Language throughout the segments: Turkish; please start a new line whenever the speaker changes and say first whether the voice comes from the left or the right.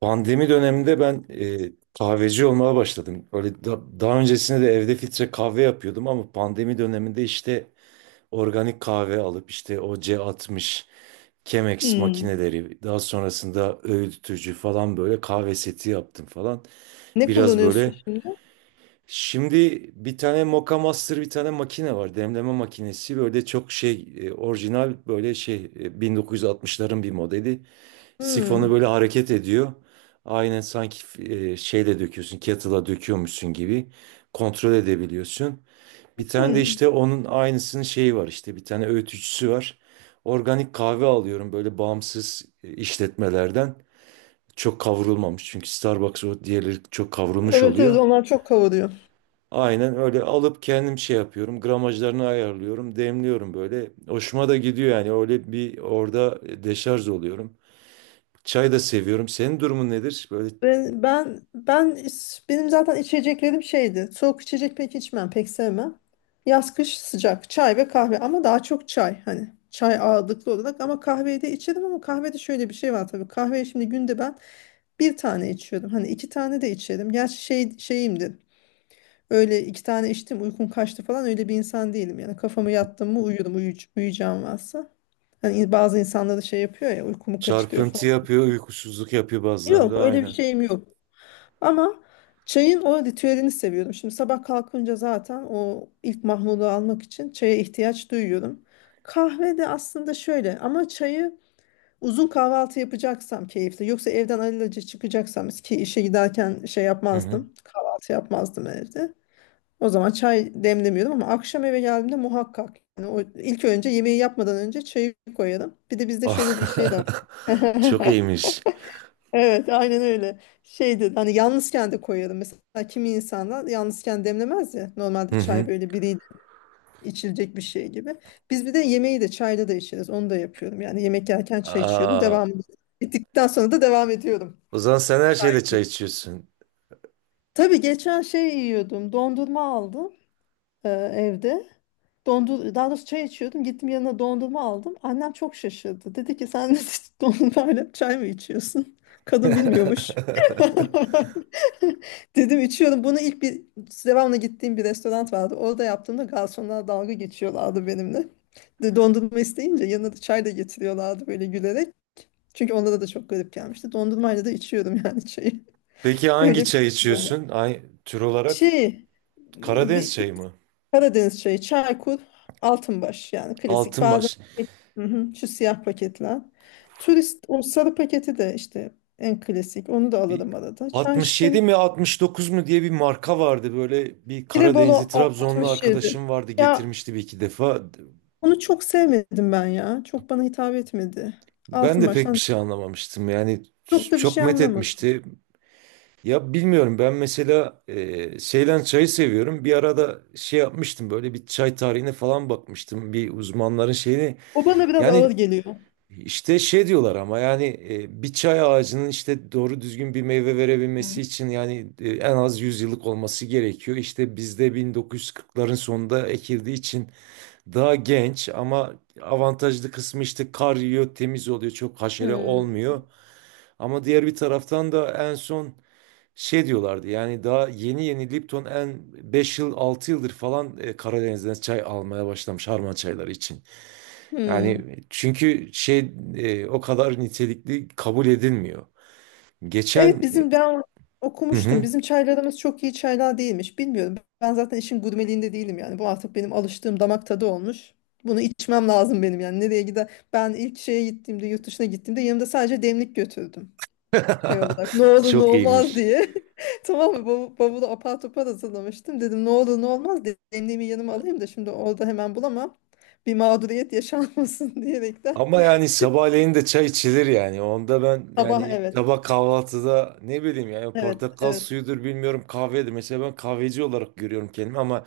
right: Pandemi döneminde ben kahveci olmaya başladım. Öyle daha öncesinde de evde filtre kahve yapıyordum ama pandemi döneminde işte organik kahve alıp işte o C60 Chemex
left: Hmm.
right: makineleri, daha sonrasında öğütücü falan, böyle kahve seti yaptım falan.
left: Ne
right: Biraz
left: kullanıyorsun
right: böyle,
left: şimdi?
right: şimdi bir tane Moka Master, bir tane makine var, demleme makinesi. Böyle çok şey, orijinal, böyle şey, 1960'ların bir modeli. Sifonu
left: Hmm.
right: böyle hareket ediyor. Aynen, sanki şeyle döküyorsun, kettle'a döküyormuşsun gibi kontrol edebiliyorsun. Bir tane de
left: Hmm.
right: işte onun aynısının şeyi var, işte bir tane öğütücüsü var. Organik kahve alıyorum, böyle bağımsız işletmelerden. Çok kavrulmamış, çünkü Starbucks, o diğerleri çok kavrulmuş
left: Evet evet
right: oluyor.
left: onlar çok kavuruyor.
right: Aynen öyle alıp kendim şey yapıyorum. Gramajlarını ayarlıyorum, demliyorum böyle. Hoşuma da gidiyor yani, öyle bir orada deşarj oluyorum. Çay da seviyorum. Senin durumun nedir? Böyle.
left: Ben benim zaten içeceklerim şeydi. Soğuk içecek pek içmem, pek sevmem. Yaz kış sıcak çay ve kahve ama daha çok çay hani çay ağırlıklı olarak ama kahveyi de içerim ama kahvede şöyle bir şey var tabii. Kahveyi şimdi günde ben bir tane içiyorum. Hani iki tane de içerim. Gerçi şey, şeyimdir. Öyle iki tane içtim uykum kaçtı falan öyle bir insan değilim. Yani kafamı yattım mı uyurum uyuyacağım varsa. Hani bazı insanlar da şey yapıyor ya uykumu kaçırıyor
right: Çarpıntı
left: falan.
right: yapıyor, uykusuzluk yapıyor
left: Yok
right: bazılarında,
left: öyle bir
right: aynen.
left: şeyim yok. Ama çayın o ritüelini seviyorum. Şimdi sabah kalkınca zaten o ilk mahmudu almak için çaya ihtiyaç duyuyorum. Kahve de aslında şöyle ama çayı uzun kahvaltı yapacaksam keyifli. Yoksa evden alelacele çıkacaksam ki işe giderken şey
right: Hı hı.
left: yapmazdım. Kahvaltı yapmazdım evde. O zaman çay demlemiyordum ama akşam eve geldiğimde muhakkak. Yani o ilk önce yemeği yapmadan önce çayı koyarım. Bir de bizde şöyle bir şey de var.
right: Çok iyiymiş.
left: Evet, aynen öyle. Şeydi hani yalnızken de koyarım. Mesela kimi insanlar yalnızken demlemez ya. Normalde
right: Hı
left: çay
right: hı.
left: böyle biriyle içilecek bir şey gibi. Biz bir de yemeği de çayla da içeriz. Onu da yapıyorum. Yani yemek yerken çay içiyorum.
right: Aa,
left: Devam ettikten sonra da devam ediyorum.
right: o zaman sen her şeyle çay içiyorsun.
left: Tabii geçen şey yiyordum. Dondurma aldım evde. Dondur daha doğrusu çay içiyordum. Gittim yanına dondurma aldım. Annem çok şaşırdı. Dedi ki sen dedi, dondurmayla çay mı içiyorsun? Kadın bilmiyormuş. Dedim içiyorum. Bunu ilk bir devamlı gittiğim bir restoran vardı. Orada yaptığımda garsonlar dalga geçiyorlardı benimle. Dondurma isteyince yanına da çay da getiriyorlardı böyle gülerek. Çünkü onlara da çok garip gelmişti. Dondurmayla da içiyorum yani çayı.
right: Peki hangi
left: Öyle bir
right: çay
left: şey.
right: içiyorsun? Ay, tür olarak
left: Şey,
right: Karadeniz
left: bir,
right: çayı mı?
left: Karadeniz çayı, Çaykur, Altınbaş yani klasik. Bazen
right: Altınbaş.
left: hı hı, şu siyah paketler. Turist o sarı paketi de işte en klasik. Onu da
right: Bir
left: alırım arada. Çay çiçeğini.
right: 67 mi 69 mu diye bir marka vardı. Böyle bir Karadenizli,
left: Tirebolo
right: Trabzonlu
left: 67.
right: arkadaşım vardı,
left: Ya
right: getirmişti bir iki defa.
left: onu çok sevmedim ben ya. Çok bana hitap etmedi.
right: Ben
left: Altın
right: de pek bir
left: baştan
right: şey anlamamıştım. Yani
left: çok da bir
right: çok
left: şey
right: met
left: anlamadım.
right: etmişti. Ya bilmiyorum, ben mesela Seylan çayı seviyorum. Bir arada şey yapmıştım, böyle bir çay tarihine falan bakmıştım. Bir uzmanların şeyini,
left: O bana biraz
right: yani
left: ağır geliyor.
right: işte şey diyorlar ama, yani bir çay ağacının işte doğru düzgün bir meyve verebilmesi için, yani en az 100 yıllık olması gerekiyor. İşte bizde 1940'ların sonunda ekildiği için daha genç, ama avantajlı kısmı, işte kar yiyor, temiz oluyor, çok haşere
left: Hmm.
right: olmuyor. Ama diğer bir taraftan da en son şey diyorlardı, yani daha yeni yeni Lipton en 5 yıl 6 yıldır falan Karadeniz'den çay almaya başlamış harman çayları için.
left: Hmm.
right: Yani çünkü şey, o kadar nitelikli kabul edilmiyor.
left: Evet
right: Geçen,
left: bizim ben
right: hı
left: okumuştum.
right: hı.
left: Bizim çaylarımız çok iyi çaylar değilmiş. Bilmiyorum. Ben zaten işin gurmeliğinde değilim yani. Bu artık benim alıştığım damak tadı olmuş. Bunu içmem lazım benim yani. Nereye gider? Ben ilk şeye gittiğimde, yurt dışına gittiğimde yanımda sadece demlik götürdüm. Şey olarak ne olur ne
right: Çok
left: olmaz
right: iyiymiş.
left: diye. Tamam mı? Bavulu apar topar hazırlamıştım. Dedim ne olur ne olmaz demliğimi yanıma alayım da şimdi orada hemen bulamam. Bir mağduriyet yaşanmasın diyerekten.
right: Ama yani sabahleyin de çay içilir yani. Onda ben
left: Sabah
right: yani,
left: evet.
right: sabah kahvaltıda ne bileyim yani,
left: Evet.
right: portakal
left: Evet.
right: suyudur, bilmiyorum, kahvedir. Mesela ben kahveci olarak görüyorum kendimi, ama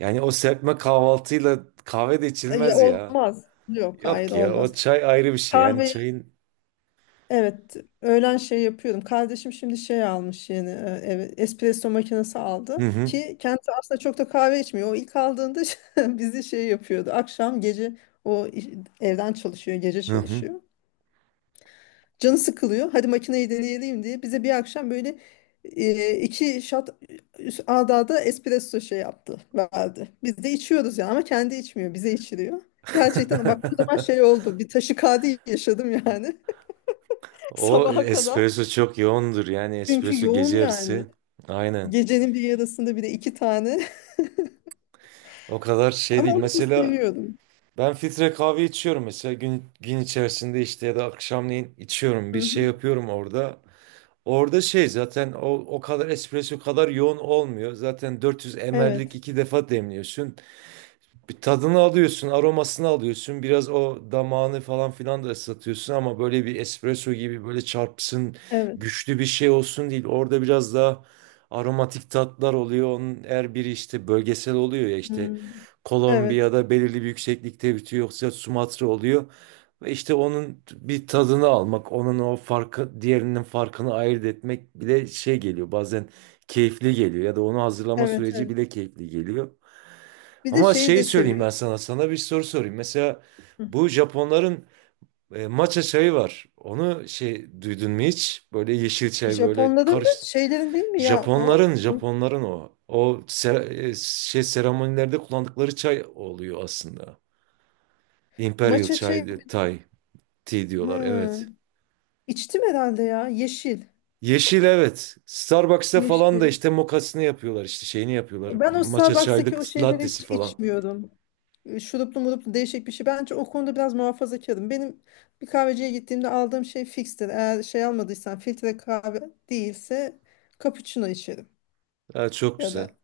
right: yani o serpme kahvaltıyla kahve de
left: Ya,
right: içilmez ya.
left: olmaz. Yok hayır
right: Yok ya,
left: olmaz.
right: o çay ayrı bir şey. Yani
left: Kahve
right: çayın.
left: evet öğlen şey yapıyordum. Kardeşim şimdi şey almış yeni eve espresso makinesi
right: Hı
left: aldı
right: hı,
left: ki kendisi aslında çok da kahve içmiyor. O ilk aldığında bizi şey yapıyordu. Akşam gece o iş- evden çalışıyor, gece
right: hı hı.
left: çalışıyor. Canı sıkılıyor. Hadi makineyi deneyelim diye bize bir akşam böyle iki shot ard arda espresso şey yaptı, verdi. Biz de içiyoruz yani ama kendi içmiyor, bize içiriyor. Gerçekten bak o zaman şey oldu. Bir taşikardi yaşadım yani.
right: O
left: Sabaha kadar.
right: espresso çok yoğundur, yani
left: Çünkü
right: espresso
left: yoğun
right: gece yarısı.
left: yani.
right: Aynen.
left: Gecenin bir yarısında bir de iki tane.
right: O kadar şey
left: Ama
right: değil.
left: onu da
right: Mesela
left: seviyordum.
right: ben filtre kahve içiyorum, mesela gün, gün içerisinde, işte ya da akşamleyin içiyorum,
left: Hı
right: bir şey
left: hı.
right: yapıyorum orada. Orada şey zaten, o kadar espresso kadar yoğun olmuyor. Zaten 400 ml'lik
left: Evet.
right: iki defa demliyorsun. Bir tadını alıyorsun, aromasını alıyorsun. Biraz o damağını falan filan da ıslatıyorsun, ama böyle bir espresso gibi böyle çarpsın,
left: Evet.
right: güçlü bir şey olsun değil. Orada biraz daha aromatik tatlar oluyor. Onun her biri işte bölgesel oluyor ya, işte
left: Hmm. Evet.
right: Kolombiya'da belirli bir yükseklikte bitiyor, yoksa Sumatra oluyor. Ve işte onun bir tadını almak, onun o farkı, diğerinin farkını ayırt etmek bile şey geliyor. Bazen keyifli geliyor, ya da onu hazırlama
left: Evet.
right: süreci
left: Evet.
right: bile keyifli geliyor.
left: Bir de
right: Ama
left: şeyi
right: şey
left: de
right: söyleyeyim
left: seviyorum.
right: ben sana. Sana bir soru sorayım. Mesela
left: Hı.
right: bu Japonların matcha çayı var. Onu şey, duydun mu hiç? Böyle yeşil çay, böyle
left: Japonların da
right: karış.
left: şeylerin değil mi ya o?
right: Japonların
left: Ne?
right: Japonların o. O şey seremonilerde kullandıkları çay oluyor aslında. Imperial
left: Matcha çayı.
right: çay, Thai tea diyorlar.
left: Hı.
right: Evet.
left: İçtim herhalde ya. Yeşil.
right: Yeşil, evet. Starbucks'ta falan da
left: Yeşil.
right: işte mokasını yapıyorlar, işte şeyini yapıyorlar.
left: Ben o
right: Matcha
left: Starbucks'taki
right: çaylık
left: o şeyleri
right: lattesi
left: hiç
right: falan.
left: içmiyordum. Şuruplu muruplu değişik bir şey. Bence o konuda biraz muhafazakarım. Benim bir kahveciye gittiğimde aldığım şey fikstir. Eğer şey almadıysam filtre kahve değilse cappuccino içerim.
right: Ha, çok
left: Ya
right: güzel.
left: da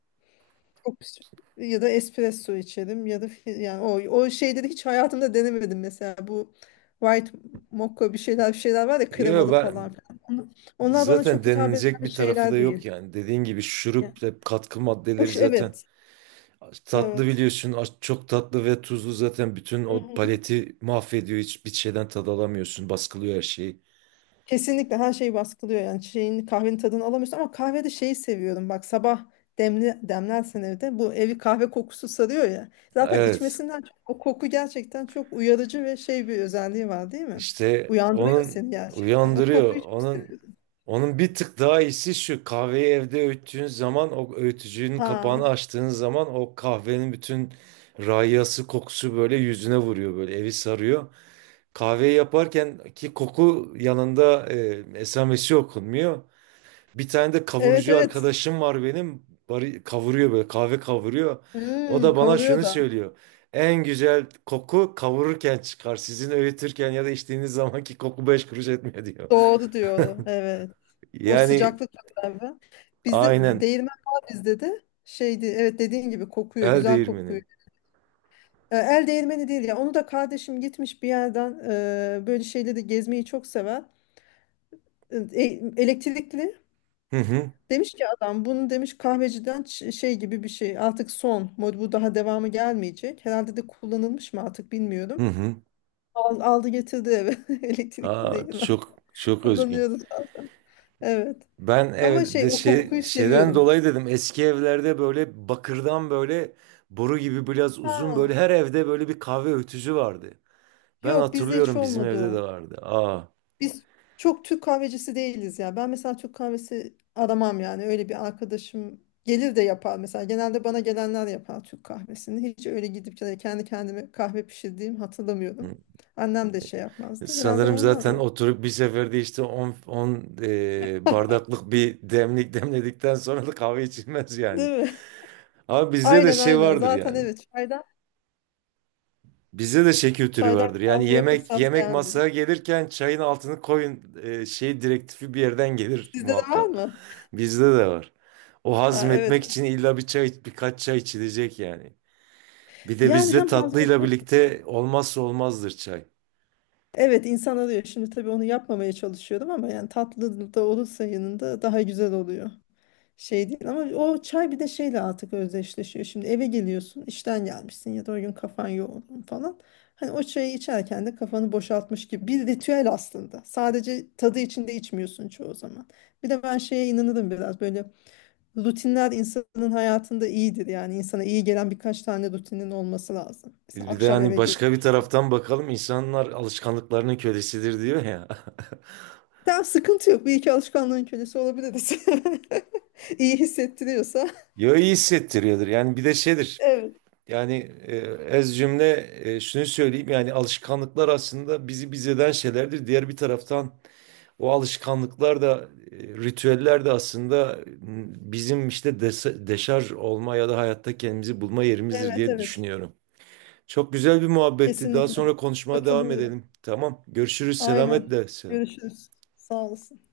left: çok- pis- ya da espresso içerim ya da yani o şeyleri hiç hayatımda denemedim mesela bu white mocha bir şeyler bir şeyler var ya
right: Yo,
left: kremalı
right: ben.
left: falan filan. Onlar bana
right: Zaten
left: çok hitap
right: denilecek
left: eden
right: bir tarafı da
left: şeyler
right: yok
left: değil.
right: yani. Dediğin gibi
left: Yani,
right: şurup ve katkı maddeleri
left: hoş
right: zaten
left: evet.
right: tatlı,
left: Evet.
right: biliyorsun. Çok tatlı ve tuzlu, zaten bütün o paleti mahvediyor. Hiçbir şeyden tad alamıyorsun. Baskılıyor her şeyi.
left: Kesinlikle her şey baskılıyor yani şeyin kahvenin tadını alamıyorsun ama kahvede şeyi seviyorum bak sabah demli demlersen evde bu evi kahve kokusu sarıyor ya zaten
right: Evet.
left: içmesinden çok, o koku gerçekten çok uyarıcı ve şey bir özelliği var değil mi?
right: İşte
left: Uyandırıyor
right: onun,
left: seni gerçekten o
right: uyandırıyor.
left: kokuyu çok
right: Onun
left: seviyorum.
right: onun bir tık daha iyisi şu. Kahveyi evde öğüttüğün zaman, o öğütücünün
left: Ha
right: kapağını açtığın zaman, o kahvenin bütün rayası, kokusu böyle yüzüne vuruyor, böyle evi sarıyor. Kahveyi yaparken ki koku yanında esamesi okunmuyor. Bir tane de
left: evet
right: kavurucu
left: evet
right: arkadaşım var benim. Bari, kavuruyor, böyle kahve kavuruyor. O
left: hmm,
right: da bana
left: kavuruyor
right: şunu
left: da
right: söylüyor. En güzel koku kavururken çıkar. Sizin öğütürken ya da içtiğiniz zamanki koku beş kuruş etmiyor diyor.
left: doğru diyor evet o
right: Yani
left: sıcaklık beraber bizde
right: aynen,
left: değirmen var bizde de şeydi evet dediğin gibi kokuyor
right: el
left: güzel kokuyor.
right: değirmeni.
left: El değirmeni değil ya. Onu da kardeşim gitmiş bir yerden böyle şeyleri gezmeyi çok sever. E, elektrikli.
right: Hı hı,
left: Demiş ki adam bunu demiş kahveciden şey gibi bir şey. Artık son mod bu daha devamı gelmeyecek. Herhalde de kullanılmış mı artık
right: hı
left: bilmiyorum.
right: hı.
left: Aldı getirdi eve. Elektrikli
right: Aa,
left: değil mi?
right: çok çok özgün.
left: Kullanıyoruz bazen. Evet.
right: Ben
left: Ama şey
right: evde
left: o
right: şey,
left: kokuyu
right: şeyden
left: seviyorum.
right: dolayı dedim, eski evlerde böyle bakırdan, böyle boru gibi biraz uzun,
left: Ha.
right: böyle her evde böyle bir kahve ötücü vardı. Ben
left: Yok bizde hiç
right: hatırlıyorum bizim
left: olmadı
right: evde de
left: o.
right: vardı. Aa.
left: Biz çok Türk kahvecisi değiliz ya. Ben mesela Türk kahvesi aramam yani. Öyle bir arkadaşım gelir de yapar mesela. Genelde bana gelenler yapar Türk kahvesini. Hiç öyle gidip de kendi kendime kahve pişirdiğim hatırlamıyorum.
right: Hı.
left: Annem de şey yapmazdı. Herhalde
right: Sanırım
left: ondan
right: zaten
left: öyle.
right: oturup bir seferde işte 10 bardaklık bir demlik demledikten sonra da kahve içilmez yani.
left: Değil mi?
right: Ama bizde de
left: Aynen
right: şey
left: aynen.
right: vardır
left: Zaten
right: yani.
left: evet çaydan
right: Bizde de şey kültürü vardır. Yani
left: kahveye
right: yemek,
left: fırsat
right: yemek
left: gelmiyor.
right: masaya gelirken çayın altını koyun şey direktifi, bir yerden gelir
left: Sizde de var
right: muhakkak.
left: mı?
right: Bizde de var. O,
left: Ha, evet.
right: hazmetmek için illa bir çay, birkaç çay içilecek yani. Bir de
left: Yani
right: bizde
left: hem
right: tatlıyla
left: hazmetmek için.
right: birlikte olmazsa olmazdır çay.
left: Evet insan arıyor. Şimdi tabii onu yapmamaya çalışıyorum ama yani tatlı da olursa yanında daha güzel oluyor. Şey değil ama o çay bir de şeyle artık özdeşleşiyor. Şimdi eve geliyorsun, işten gelmişsin ya da o gün kafan yoğun falan. Hani o çayı içerken de kafanı boşaltmış gibi bir ritüel aslında. Sadece tadı için de içmiyorsun çoğu zaman. Bir de ben şeye inanırım biraz böyle rutinler insanın hayatında iyidir. Yani insana iyi gelen birkaç tane rutinin olması lazım. Mesela
right: Bir de
left: akşam
right: hani,
left: eve gelip
right: başka bir
left: işte.
right: taraftan bakalım, insanlar alışkanlıklarının kölesidir diyor ya.
left: Tamam sıkıntı yok. Bir iki alışkanlığın kölesi olabiliriz. İyi hissettiriyorsa.
right: Yo, iyi hissettiriyordur. Yani bir de şeydir.
left: Evet.
right: Yani e, ez cümle, şunu söyleyeyim, yani alışkanlıklar aslında bizi biz eden şeylerdir. Diğer bir taraftan, o alışkanlıklar da, ritüeller de aslında, bizim işte deşarj olma ya da hayatta kendimizi bulma yerimizdir
left: Evet
right: diye
left: evet.
right: düşünüyorum. Çok güzel bir muhabbetti. Daha
left: Kesinlikle.
right: sonra konuşmaya devam
left: Katılıyorum.
right: edelim. Tamam. Görüşürüz.
left: Aynen.
right: Selametle.
left: Görüşürüz. Sağ olasın.